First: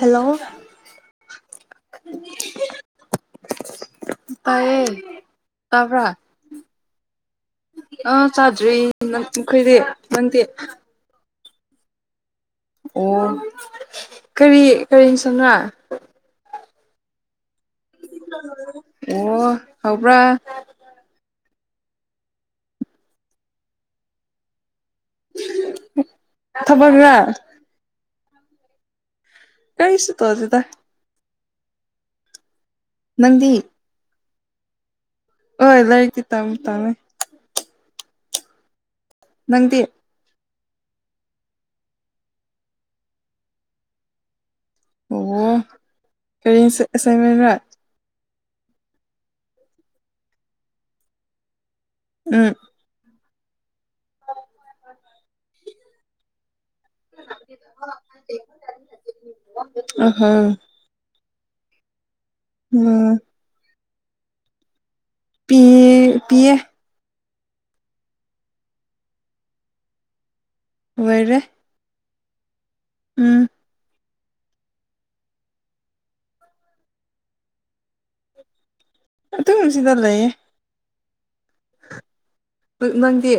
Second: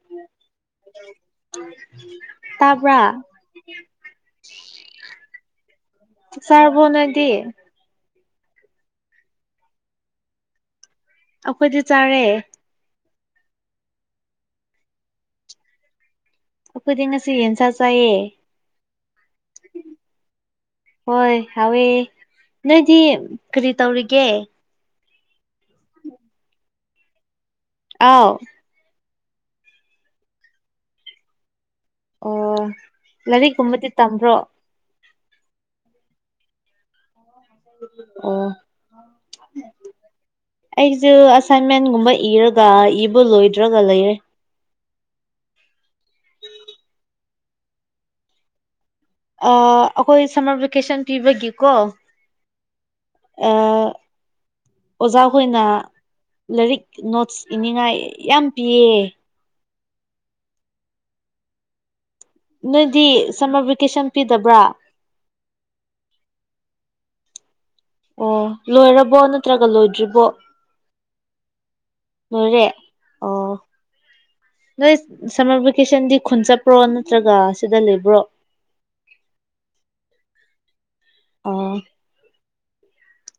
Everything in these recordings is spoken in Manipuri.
ꯍꯂꯣ ꯇꯥꯕꯥ ꯇꯥꯏꯌꯦ ꯇꯥꯕ꯭ꯔꯥ ꯆꯥꯛ ꯆꯗꯕ‌ꯣ ꯅ‌ꯣꯏꯗꯤ ꯑꯥ ꯆꯥꯗ꯭ꯔꯤ ꯅꯪꯈꯣꯏꯗꯤ ꯅꯪꯗꯤ ꯑꯩꯈꯣꯏꯗꯤ ꯆꯥꯔꯦ ꯑꯣ ꯀꯔꯤ ꯀꯔꯤ ꯏꯟꯁꯪꯔ ꯑꯩꯈꯣꯏꯗꯤ ꯉꯁꯤ ꯌꯦꯟꯁꯥ ꯆꯥꯏꯌꯦ ꯑꯣ ꯍꯥꯎꯕ꯭ꯔꯥ ꯍꯣꯏ ꯍꯥꯎꯋꯦ ꯅꯣꯏꯗꯤ ꯀꯔꯤ ꯇꯧꯔꯤꯒꯦ ꯊꯕꯛꯔꯥ ꯑꯥꯎ ꯀꯩꯁꯨ ꯇꯧꯗ‌ꯦꯗ ꯑꯣ ꯅꯪꯗꯤ ꯂꯥꯏꯔꯤꯛꯀꯨꯝꯕꯗꯤ ꯇꯝꯕ꯭ꯔꯣ ꯍꯣꯏ ꯂꯥꯏꯔꯤꯠ ꯇꯤ ꯇꯝ ꯇꯝꯃ‌ꯦ ꯑꯣ ꯅꯪꯗꯤ ꯑꯩꯁꯦ ꯑꯁꯥꯏꯟꯃꯦꯟꯒꯨꯝꯕ ꯏꯔꯒ ꯏꯕꯨ ꯂꯣꯏꯗ꯭ꯔꯒ ꯂꯩꯔꯦ ꯑꯣ ꯀꯔꯤꯁ ꯑꯦꯁꯥꯏꯟꯃꯦꯟꯔꯥ ꯑꯩꯈꯣꯏ ꯁꯝꯃꯔ ꯚꯦꯀꯦꯁꯟ ꯄꯤꯕꯒꯤꯀꯣ ꯎꯝ ꯑ ꯑꯣꯖꯥ ꯍꯣꯏꯅ ꯂꯥꯏꯔꯤꯛ ꯅꯣꯠꯁ ꯏꯅꯤꯡꯉꯥꯏ ꯌꯥꯝ ꯄꯤꯌꯦ ꯑꯍꯥ ꯅꯣꯏꯗꯤ ꯎꯝ ꯁꯝꯃꯔ ꯚꯦꯀꯦꯁꯟ ꯄꯤꯗꯕ꯭ꯔꯥ ꯄꯤ ꯄꯤꯌꯦ ꯑꯣ ꯂꯣꯏꯔꯕꯣ ꯅꯠꯇ꯭ꯔꯒ ꯂꯣꯏꯗ꯭ꯔꯤꯕꯣ ꯂ‌ꯣꯏꯔꯦ ꯂ‌ꯣꯏꯔꯦ ꯑꯣ ꯅꯣꯏ ꯁꯝꯃꯔ ꯚꯦꯀꯦꯁꯟꯗꯤ ꯈꯨꯟ ꯆꯠꯄ꯭ꯔꯣ ꯅꯠꯇ꯭ꯔꯒ ꯁꯤꯗ ꯂꯩꯕ꯭ꯔꯣ [unintelligible] ꯑꯗꯨꯝ ꯁꯤꯗ ꯂꯩꯌꯦ ꯑ ꯅꯪꯗꯤ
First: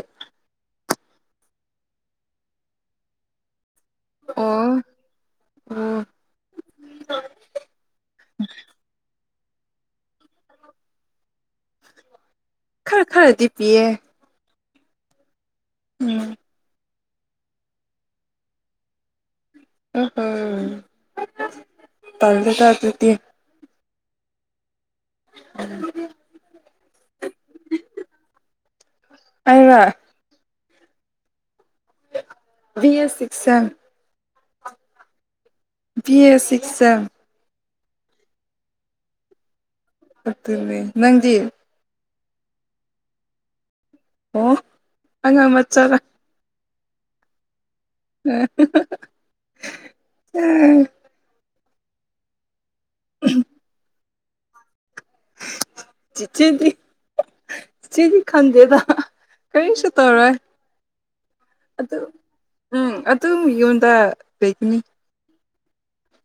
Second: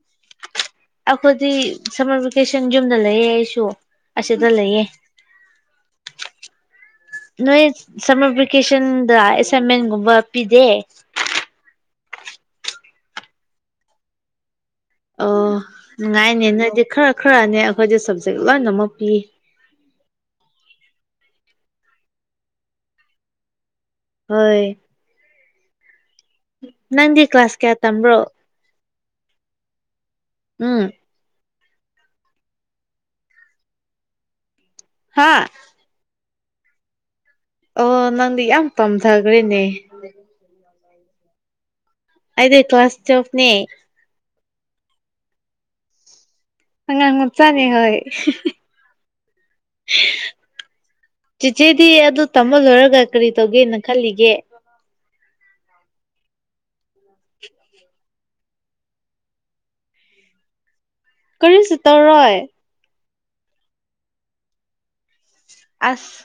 ꯑꯩꯈꯣꯏꯗꯤ ꯁꯝꯃꯔ ꯚꯦꯀꯦꯁꯟ ꯌꯨꯝꯗ ꯂꯩꯌꯦ ꯑꯩꯁꯨ ꯑꯁꯦꯗ ꯑꯣ ꯂꯩꯌꯦ ꯑꯣ ꯅꯣꯏ ꯁꯝꯃꯔ ꯚꯦꯀꯦꯁꯟꯗ ꯑꯦꯁꯥꯏꯟꯃꯦꯟꯒꯨꯝꯕ ꯄꯤꯗꯦ ꯈꯔ ꯈꯔꯗꯤ ꯄꯤꯌꯦ ꯑꯣ ꯎꯝ ꯅꯨꯡꯉꯥꯏꯅꯦ ꯅꯣꯏꯗꯤ ꯈꯔ ꯈꯔꯅꯦ ꯑꯩꯈꯣꯏꯗ ꯁꯞꯖꯦꯛ ꯂꯣꯏꯅꯃꯛ ꯄꯤ ꯑ‌ꯣ ꯍ‌ꯣ ꯇꯜꯂ‌ꯦꯗ ꯑꯗꯨꯗꯤ ꯍꯣꯏ [unintelligible] ꯅꯪꯗꯤ ꯀ꯭ꯂꯥꯁ ꯀꯌꯥ ꯇꯝꯕ꯭ꯔꯣ ꯑꯩꯔ‌ꯣ ꯎꯝ ꯕꯤ ꯑꯦ ꯁꯤꯛ ꯁ‌‌ꯦꯝ ꯍꯥꯥ ꯕꯤ ꯑꯦ ꯁꯤꯛ ꯁ‌ꯦꯝ ꯑꯣ ꯅꯪꯗꯤ ꯌꯥꯝ ꯇꯝꯊꯒ꯭ꯔꯦꯅꯦ ꯐꯠꯇ‌ꯦꯅꯦ ꯅꯪꯗꯤ ꯑꯗꯤ ꯀ꯭ꯂꯥꯁ ꯇꯨꯋ‌꯭‌ꯦꯜꯐ ꯅ‌ꯦ ꯑꯣ ꯑꯉꯥꯡ ꯃꯆꯥꯔꯥ ꯑꯉꯥꯡ ꯃꯆꯥꯅ‌ꯦ ꯍꯣꯏ ꯆꯤꯆꯦꯗꯤ ꯑꯗꯨ ꯇꯝꯕ ꯂꯣꯏꯔꯒ ꯀꯔꯤ ꯇꯧꯒꯦꯅ ꯈꯜꯂꯤꯒꯦ ꯆꯤꯆꯦꯗꯤ ꯆ‌ꯦꯗꯤ ꯈꯟꯗꯦꯗ ꯀꯔꯤꯁꯨ ꯇꯧꯔꯣꯏ ꯀꯔꯤꯁꯨ ꯑꯗꯨ ꯇꯧꯔꯣꯏ ꯎꯝ ꯑꯗꯨꯝ ꯌꯨꯝꯗ ꯂꯩꯒꯅꯤ ꯑꯁ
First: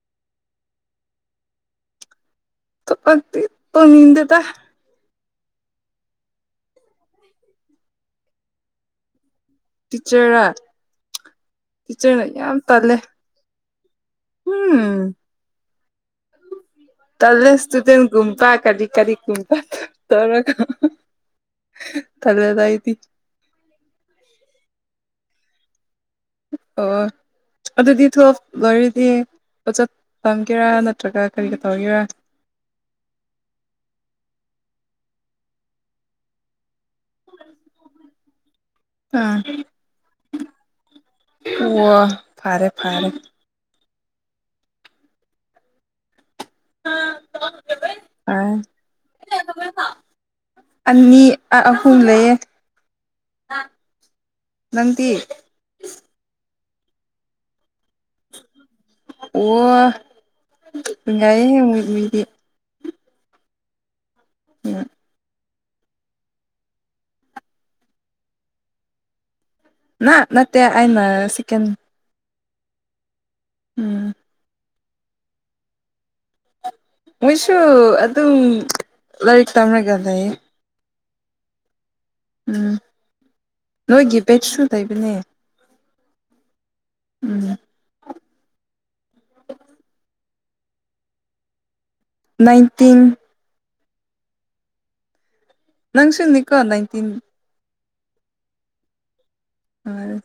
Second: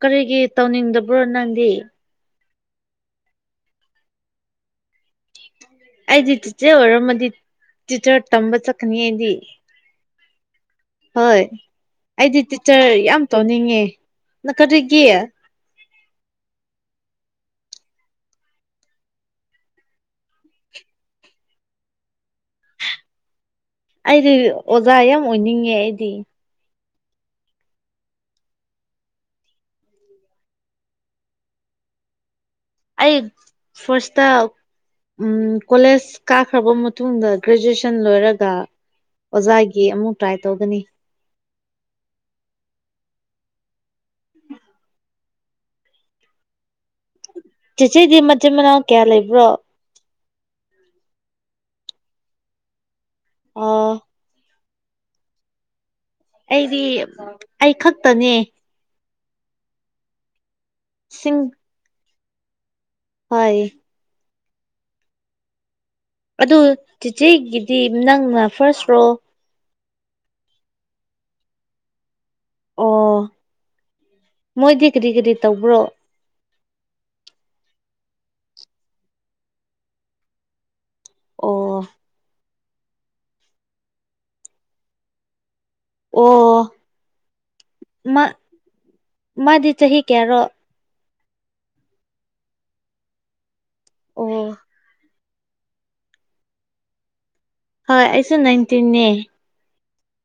ꯀꯔꯤꯒꯤ ꯇꯧꯅꯤꯡꯗꯕ꯭ꯔꯣ ꯅꯪꯗꯤ ꯄꯛꯇꯤ ꯇꯧꯅꯤꯡꯗꯦꯗ ꯑꯩꯗꯤ ꯆꯤꯆ‌ꯦ ꯑꯣꯏꯔꯝꯃꯗꯤ ꯇꯤꯆꯥꯔ ꯇꯝꯕ ꯆꯠꯀꯅꯤ ꯑꯩꯗꯤ ꯇꯤꯆꯥꯔ ꯔ‌ ꯍꯣꯏ ꯑꯩꯗꯤ ꯇꯤꯆꯥꯔ ꯇꯜꯂꯦ ꯌꯥꯝ ꯇꯧꯅꯤꯡꯉꯦ ꯅ ꯎꯝ ꯀꯔꯤꯒꯤ [inaudible] ꯇꯜꯂ‌ꯦ ꯏꯁꯇꯨꯗꯦꯟ ꯒꯨꯝ ꯇꯥꯛꯀꯅꯤ ꯀꯔꯤꯒꯨꯝꯄ ꯇꯧꯔꯒ ꯇꯜꯂ‌ꯦꯗ ꯑꯩꯗꯤ ꯑꯩꯗꯤ ꯑꯣꯖꯥ ꯌꯥꯝ ꯑꯣꯏꯅꯤꯡꯉꯦ ꯑꯩꯗꯤ ꯑꯣ ꯑꯗꯨꯗꯤ ꯇꯨꯋ‌ꯦ꯭ꯜꯐ ꯂ‌ꯣꯏꯔꯗꯤ ꯑ‌ꯣꯖꯥ ꯇꯝꯒꯦꯔꯥ ꯅꯠꯇ꯭ꯔꯒ ꯀꯔꯤꯒ ꯇꯧꯒꯦꯔꯥ ꯑꯩ ꯐꯥꯁ ꯇ ꯎꯝ ꯀꯣꯂꯦꯖ ꯀꯥꯈ꯭ꯔꯕ ꯃꯇꯨꯡꯗ ꯒ꯭ꯔꯦꯖꯨꯑꯦꯁꯟ ꯂꯣꯏꯔꯒ ꯑꯥ ꯑꯣꯖꯥꯒꯤ ꯑꯃꯨꯛ ꯇ꯭ꯔꯥꯏ ꯇꯧꯒꯅꯤ ꯑꯣ ꯐꯔꯦ ꯐꯔꯦ ꯆꯦꯆ‌ꯦꯗꯤ ꯃꯆꯤꯟ ꯐꯔꯦ ꯃꯅꯥꯎ ꯀꯌꯥ ꯂꯩꯕ꯭ꯔꯣ ꯑꯅꯤ ꯑꯍꯨꯝ ꯂꯩꯌ‌ꯦ ꯑ ꯅꯪꯗꯤ ꯑꯩꯗꯤ ꯑꯩ ꯈꯛꯇꯅꯦ ꯋꯥ ꯅꯨꯡꯉꯥꯏ ꯌ‌ꯦ ꯃ‌ꯣꯏ ꯃꯤꯗꯤ ꯍ‌ꯣꯏ ꯎꯝ ꯑꯗꯨ ꯆꯤꯆꯦꯒꯤꯗꯤ ꯅꯪꯅ ꯐꯥꯔꯁ꯭ꯔꯣ ꯅ ꯅꯠꯇ‌ꯦ ꯑꯩꯅ ꯁ‌ꯦꯛ‌ꯦꯟ ꯑꯣ ꯎꯝ ꯃꯣꯏꯗꯤ ꯀꯔꯤ ꯀꯔꯤ ꯇꯧꯕ꯭ꯔꯣ ꯃꯣꯏꯁꯨ ꯑꯗꯨꯝ ꯂꯥꯏꯔꯤꯛ ꯇꯝꯔꯒ ꯂꯩꯌꯦ ꯑꯣ ꯎꯝ ꯅꯣꯏꯒꯤ ꯕꯦꯠꯁꯨ ꯂꯩꯕꯅꯦ ꯑꯣ ꯎꯝ ꯃꯥ ꯃꯥꯗꯤ ꯆꯍꯤ ꯀꯌꯥꯔꯣ ꯅꯥꯏꯟꯇꯤꯟ ꯑꯣ ꯅꯪ ꯁꯨꯅꯤꯀꯣ ꯅꯥꯏꯟꯇꯤꯟ ꯍꯣꯏ ꯑꯩꯁꯨ ꯅꯥꯏꯟꯇꯤꯟꯅꯦ ꯍꫭꯏ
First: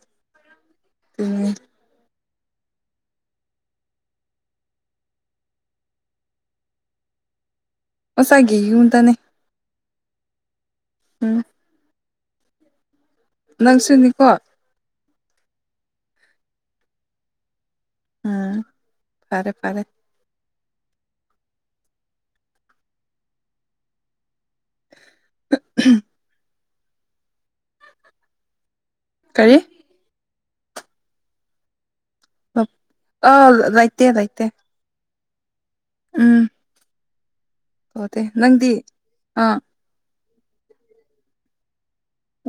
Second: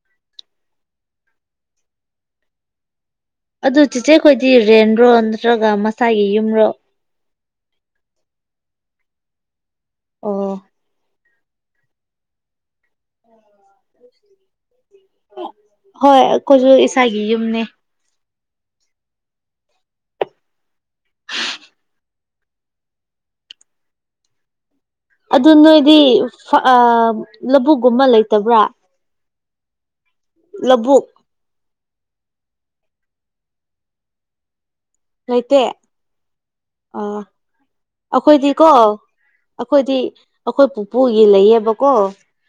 ꯎꯝ ꯑꯗꯨ ꯆꯦꯆꯦꯈꯣꯏꯗꯤ ꯔꯦꯟꯔꯣ ꯅꯠꯇ꯭ꯔꯒ ꯃꯁꯥꯒꯤ ꯌꯨꯝꯔꯣ ꯑꯣꯁꯥꯏꯒꯤ ꯌꯨꯝꯗꯅꯦ ꯑꯣ ꯎꯝ ꯅꯪꯁꯨꯅꯤꯀꯣ ꯍꯣꯏ ꯑꯩꯈꯣꯏꯁꯨ ꯏꯁꯥꯒꯤ ꯌꯨꯝꯅꯦ ꯑꯥ ꯐꯔꯦ ꯐꯔꯦ [unintelligible] ꯑꯗꯨ ꯅꯣꯏꯗꯤ ꯂꯧꯕꯨꯛꯀꯨꯝꯕ ꯂꯩꯇꯕ꯭ꯔꯥ ꯀꯔꯤ ꯂꯧꯕꯨꯛ ꯑ ꯂꯩꯥꯇꯦ ꯂꯩꯇꯦ ꯂꯩꯇ‌ꯦ ꯎꯝ ꯑꯥ ꯇꯧꯗꯦ ꯑꯩꯈꯣꯏꯗꯤ ꯀꯣ ꯅꯪꯗꯤ ꯑꯥ ꯑꯩꯈꯣꯏꯗꯤ ꯑꯩꯈꯣꯏ ꯄꯨꯄꯨꯒꯤ ꯂꯩꯌꯦꯕꯀꯣ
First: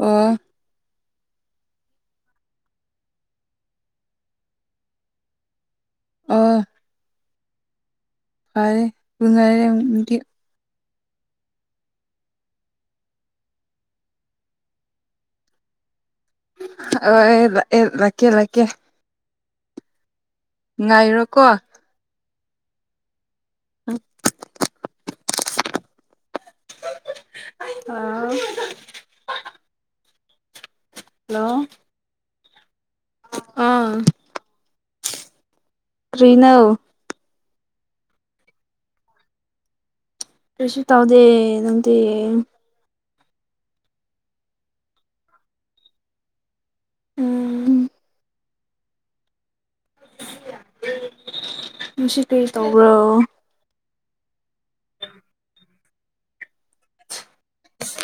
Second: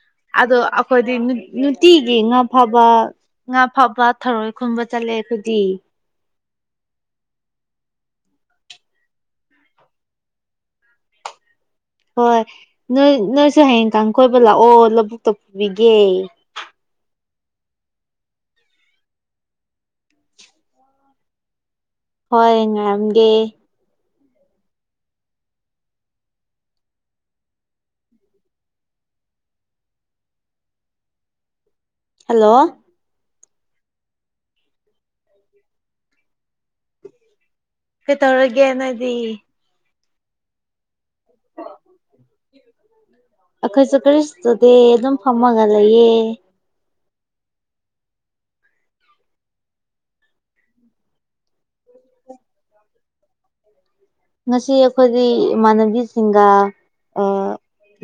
ꯎꯝ ꯑꯗꯣ ꯑꯩꯈꯣꯏꯗꯤ ꯅꯨꯡꯇꯤꯒꯤ ꯉꯥꯐꯕ ꯉꯥ ꯐꯥꯎꯕ ꯊꯔꯣꯏ ꯈꯨꯝꯕ ꯆꯠꯂꯦ ꯑꯩꯈꯣꯏꯗꯤ ꯑꯥ [unintelligible] ꯍꯣꯏ ꯅꯣꯏ ꯅꯣꯏꯁꯨ ꯍꯌꯦꯡ ꯀꯥꯡ ꯀꫭꯏꯕ ꯂꯥꯛꯑꯣ ꯂꯧꯕꯨꯛꯇ ꯄꯨꯕꯤꯒꯦ ꯑꯣ ꯂꯥꯛꯀꯦ ꯂꯥꯛꯀꯦ ꯉꯥꯏꯔꯣꯀꯣ ꯍꯣꯏ ꯉꯥꯏꯔꯝꯒꯦ [unintelligible] [unintelligible] ꯍꯜꯂꯣ ꯍꯜꯂꯣ ꯑꯥ ꯀ꯭ꯔꯤꯅꯣ ꯀꯩꯇꯧꯔꯤꯒꯦ ꯅꯣꯏꯗꯤ ꯀꯔꯤꯁꯨ ꯇꯧꯗꯦ ꯅꯪꯗꯤ ꯑꯩꯈꯣꯏꯁꯨ ꯀꯔꯤꯁꯨ ꯇꯧꯗꯦ ꯑꯗꯨꯝ ꯐꯝꯃꯒ ꯂꯩꯌꯦ ꯎꯝ ꯉꯁꯤ ꯀꯔꯤꯇꯧꯕ꯭ꯔꯣ ꯉꯁꯤ ꯑꯩꯈꯣꯏꯗꯤ ꯏꯃꯥꯟꯅꯕꯤꯁꯤꯡꯒ ꯑꯥ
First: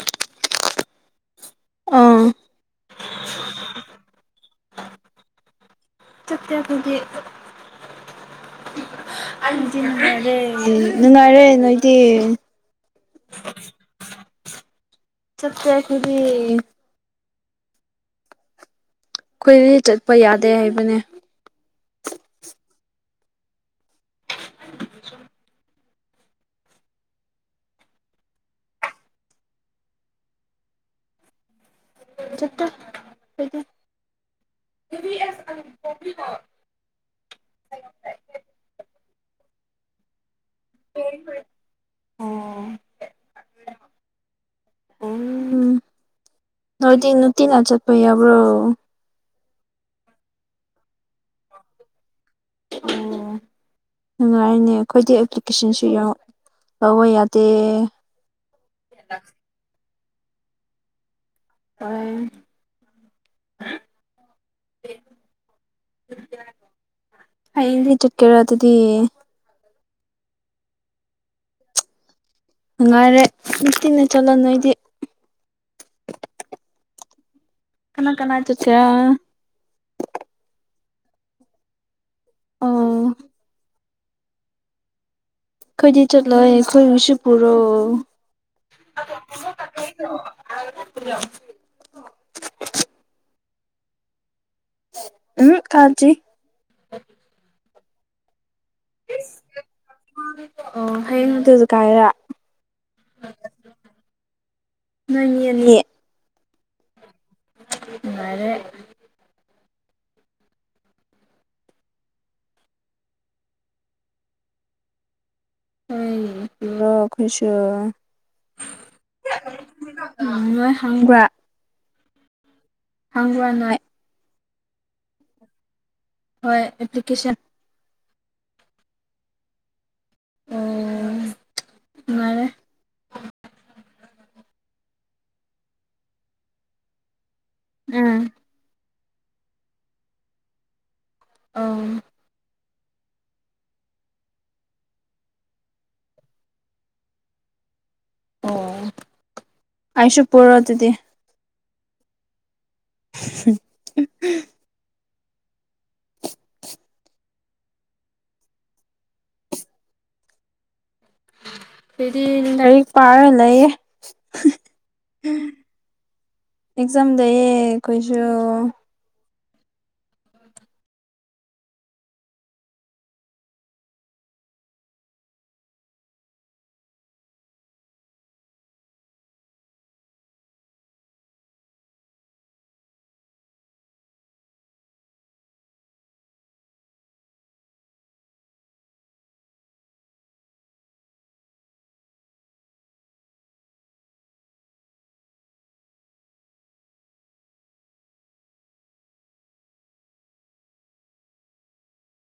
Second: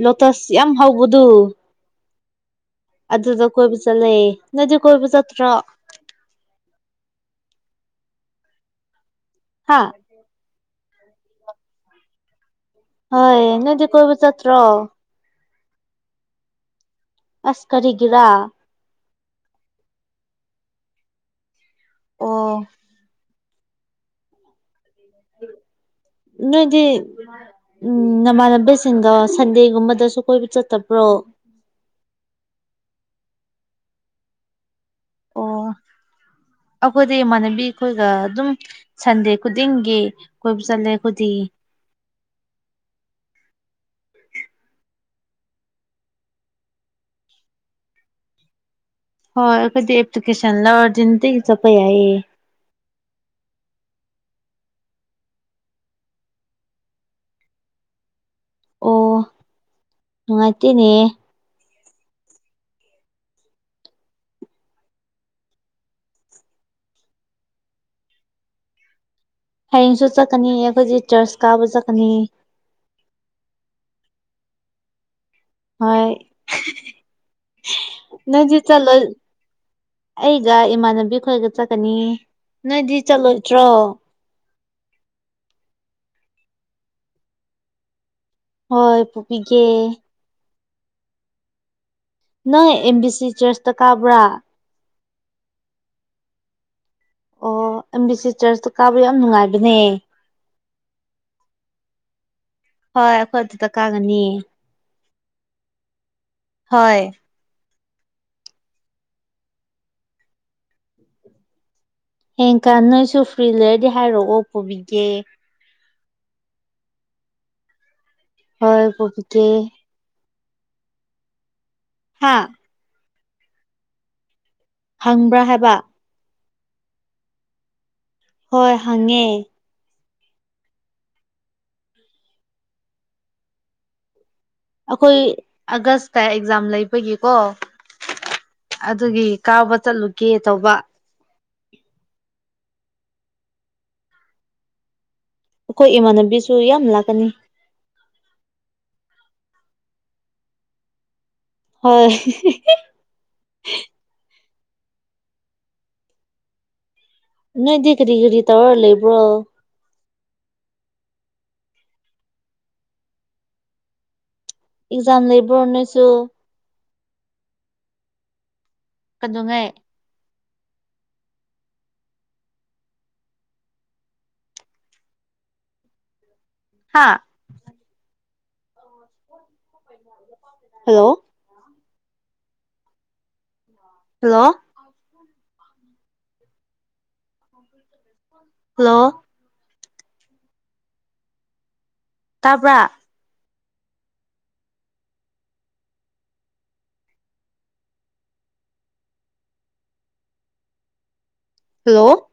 ꯂꯣꯇꯁ ꯌꯥꯝ ꯍꯧꯕꯗꯨ ꯑꯧ ꯑꯗꯨꯗꫭ ꯀꯣꯏꯕ ꯆꯠꯂꯦ ꯅꯪꯗꯤ ꯀꯣꯏꯕ ꯆꯠꯇ꯭ꯔꯣ ꯍꯥ [unintelligible] ꯅꯨꯡꯉꯥꯏꯔꯦ ꯅꯣꯏꯗꯤ ꯍꯣꯏ ꯅꯣꯏꯗꯤ ꯀꯣꯏꯕ ꯆꯠꯇ꯭ꯔꯣ ꯆꯠꯇ‌ꯦ ꯑꯩꯈꯣꯏꯗꯤ ꯑꯁ ꯀꯔꯤꯒꯤꯔꯥ ꯑꯩꯈꯣꯏꯗꯤ ꯆꯠꯄ ꯌꯥꯗꯦ ꯍꯥꯏꯕꯅꯦ ꯑꯣ ꯅꯣꯏꯗꯤ ꯎꯝ ꯅꯃꯥꯟꯅꯕꯤꯁꯤꯡꯗꯣ ꯁꯟꯗꯦꯒꯨꯝꯕꯗꯁꯨ ꯀꯣꯏꯕ ꯆꯠꯇꯕ꯭ꯔꯣ ꯆꯠꯇꯦ ꯑꯣ [unintelligible] [inaudible] ꯑꯩꯈꯣꯏꯗꯤ ꯏꯃꯥꯟꯅꯕꯤ ꯑꯩꯈꯣꯏꯒ ꯑꯗꯨꯝ ꯁꯟꯗꯦ ꯈꯨꯗꯤꯡꯒꯤ ꯀꯣꯏꯕ ꯆꯠꯂꯦ ꯑꯩꯗꯤ ꯎꯝ ꯅꯣꯏꯗꯤ ꯇꯤꯟ ꯍꯥ ꯆꯔꯄꯌ ꯌꯥꯕ꯭ꯔꯣ ꯍꯣꯏ ꯀꯗꯤ ꯑꯦꯄ꯭ꯂꯤꯀꯦꯁꯟ ꯂ ꯑꯣꯖꯟꯇ ꯆ ꯀꯩꯌꯦ [unintelligible] [inaudible] ꯅꯨꯡꯉꯥꯏꯔꯤꯅꯦ ꯑꯩꯈꯣꯏꯗꯤ ꯑꯦꯄ꯭ꯂꯤꯀꯦꯁꯟꯁꯨ ꯂꯧꯕ ꯌꯥꯗꯦ ꯑꯣ ꯃꯥꯇꯅꯦ ꯑ [unintelligible] [inaudible] ꯑꯗꯤ ꯆꯀꯦꯔ ꯑꯗꯨꯗꯤ ꯍꯌꯦꯡꯁꯨ ꯆꯠꯀꯅꯤ ꯑꯩꯈꯣꯏꯁꯦ ꯆꯔꯆ ꯀꯥꯕ ꯆꯠꯀꯅꯤ ꯅꯨꯡꯉꯥꯏꯔꯦ ꯅꯨꯡꯇꯤꯟꯅ ꯆꯠꯂ ꯅꯣꯏꯗꯤ ꯍꯣꯏ ꯀꯅꯥ ꯀꯅꯥ ꯅꯗꯤ ꯆꯠꯀꯦꯔꯥ ꯆꯂꯣ ꯑꯩꯒ ꯏꯃꯥꯟꯅꯕꯤ ꯈꯣꯏꯒ ꯆꯠꯀꯅꯤ ꯅꯣꯏꯗꯤ ꯑꯣ ꯆꯠꯂꯣꯏꯗ꯭ꯔꯣ ꯀꯣꯏꯗꯤ ꯆꯠꯂꯦ ꯑꯩ ꯈꯣꯏ ꯎꯁꯨ ꯄꯨꯔꯣ ꯍꯣꯏ ꯄꯄꯤꯒꯦ ꯄꯨꯣ [unintelligible] [inaudible] ꯅꯪ ꯑꯦꯝ ꯕꯤ ꯁꯤ ꯆꯔꯆꯇ ꯀꯥꯕ꯭ꯔꯥ ꯎꯝ ꯀꯜꯁꯤ ꯑꯣ ꯑꯦꯝꯕꯤꯁꯤ ꯆꯔꯆꯇꯣ ꯀꯥꯕꯗ ꯌꯥꯝ ꯅꯨꯡꯉꯥꯏꯕꯅꯦ ꯑꯣ ꯍꯌꯦ ꯇꯦ ꯑꯗꯨ ꯀꯥꯏꯔ [inaudible] ꯍꯣꯏ ꯑꯩꯈꯣꯏ ꯑꯗꯨꯗ ꯀꯥꯒꯅꯤ ꯅꯪꯅꯦꯅꯦꯌꯦ [inaudible] [unintelligible] ꯍꯣꯏ [unintelligible] [inaudible] ꯔꯦ [unintelligible] [inaudible] ꯍꯌꯦꯡꯀꯥꯟ ꯅꯣꯏꯁꯨ ꯐ꯭ꯔꯤ ꯂꯩꯔꯗꯤ ꯍꯥꯏꯔꯛꯑꯣ ꯄꯨꯕꯤꯒꯦ ꯑꯩ ꯄꯨꯔ ꯈꯨꯁꯨ ꯍꯣꯏ ꯀꯕꯤ ꯀꯦ ꯎ ꯅꯣꯏ ꯍꯪꯕ꯭ꯔꯥ ꯍꯥꯥ [unintelligible] [inaudible] ꯍꯪ꯭ꯔꯅꯥ [inaudible] [unintelligible] ꯍꯪꯕ꯭ꯔꯥ ꯍꯥꯏꯕ ꯍꯣꯏ ꯑꯦꯄ꯭ꯂꯤꯀꯦꯁꯟ ꯍꯣꯏ ꯍꯪꯉꯦ ꯑꯣ ꯃꯥꯅꯦ ꯑꯩꯈꯣꯏ ꯑꯥꯒꯁꯇ ꯑꯦꯛꯖꯥꯝ ꯂꯩꯕꯒꯤꯀꯣ ꯎꯝ [unintelligible] [inaudible] ꯑꯗꯨꯒꯤ ꯀꯥꯎꯕ ꯆꯠꯂꯨꯒꯦ ꯇꯧꯕ ꯑꯪ [unintelligible] [inaudible] ꯑꯩꯈꯣꯏ ꯏꯃꯥꯟꯅꯕꯤꯁꯨ ꯌꯥꯝ ꯂꯥꯛꯀꯅꯤ ꯑꯣ ꯑꯩꯁꯨ ꯄꯔꯣ ꯑꯗꯨꯗꯤ ꯍꯣꯏ [unintelligible] [inaudible] [unintelligible] [inaudible] ꯅꯣꯏꯗꯤ ꯀꯔꯤ ꯀꯔꯤ ꯇꯧꯔ ꯂꯩꯕ꯭ꯔꯣ ꯍꯥꯏꯗꯤ ꯂꯥꯏꯔꯤꯛ ꯄꯥꯔ ꯂꯩꯌꯦ ꯑꯦꯛꯖꯥꯝ ꯂꯩꯕ꯭ꯔꯣꯅꯁꯨ ꯑꯦꯛꯖꯥꯝꯗꯌꯦ ꯀꯩꯁꯨ ꯀꯗꯣꯉꯩ [inaudible] ꯍꯥꯥ [unintelligible] [inaudible] ꯄ [unintelligible] [inaudible] ꯍꯜꯂꯣ ꯍꯜꯂꯣ ꯨꯔ ꯍꯜꯂꯣ ꯇꯥꯕ꯭ꯔꯥ ꯍꯜꯂꯣ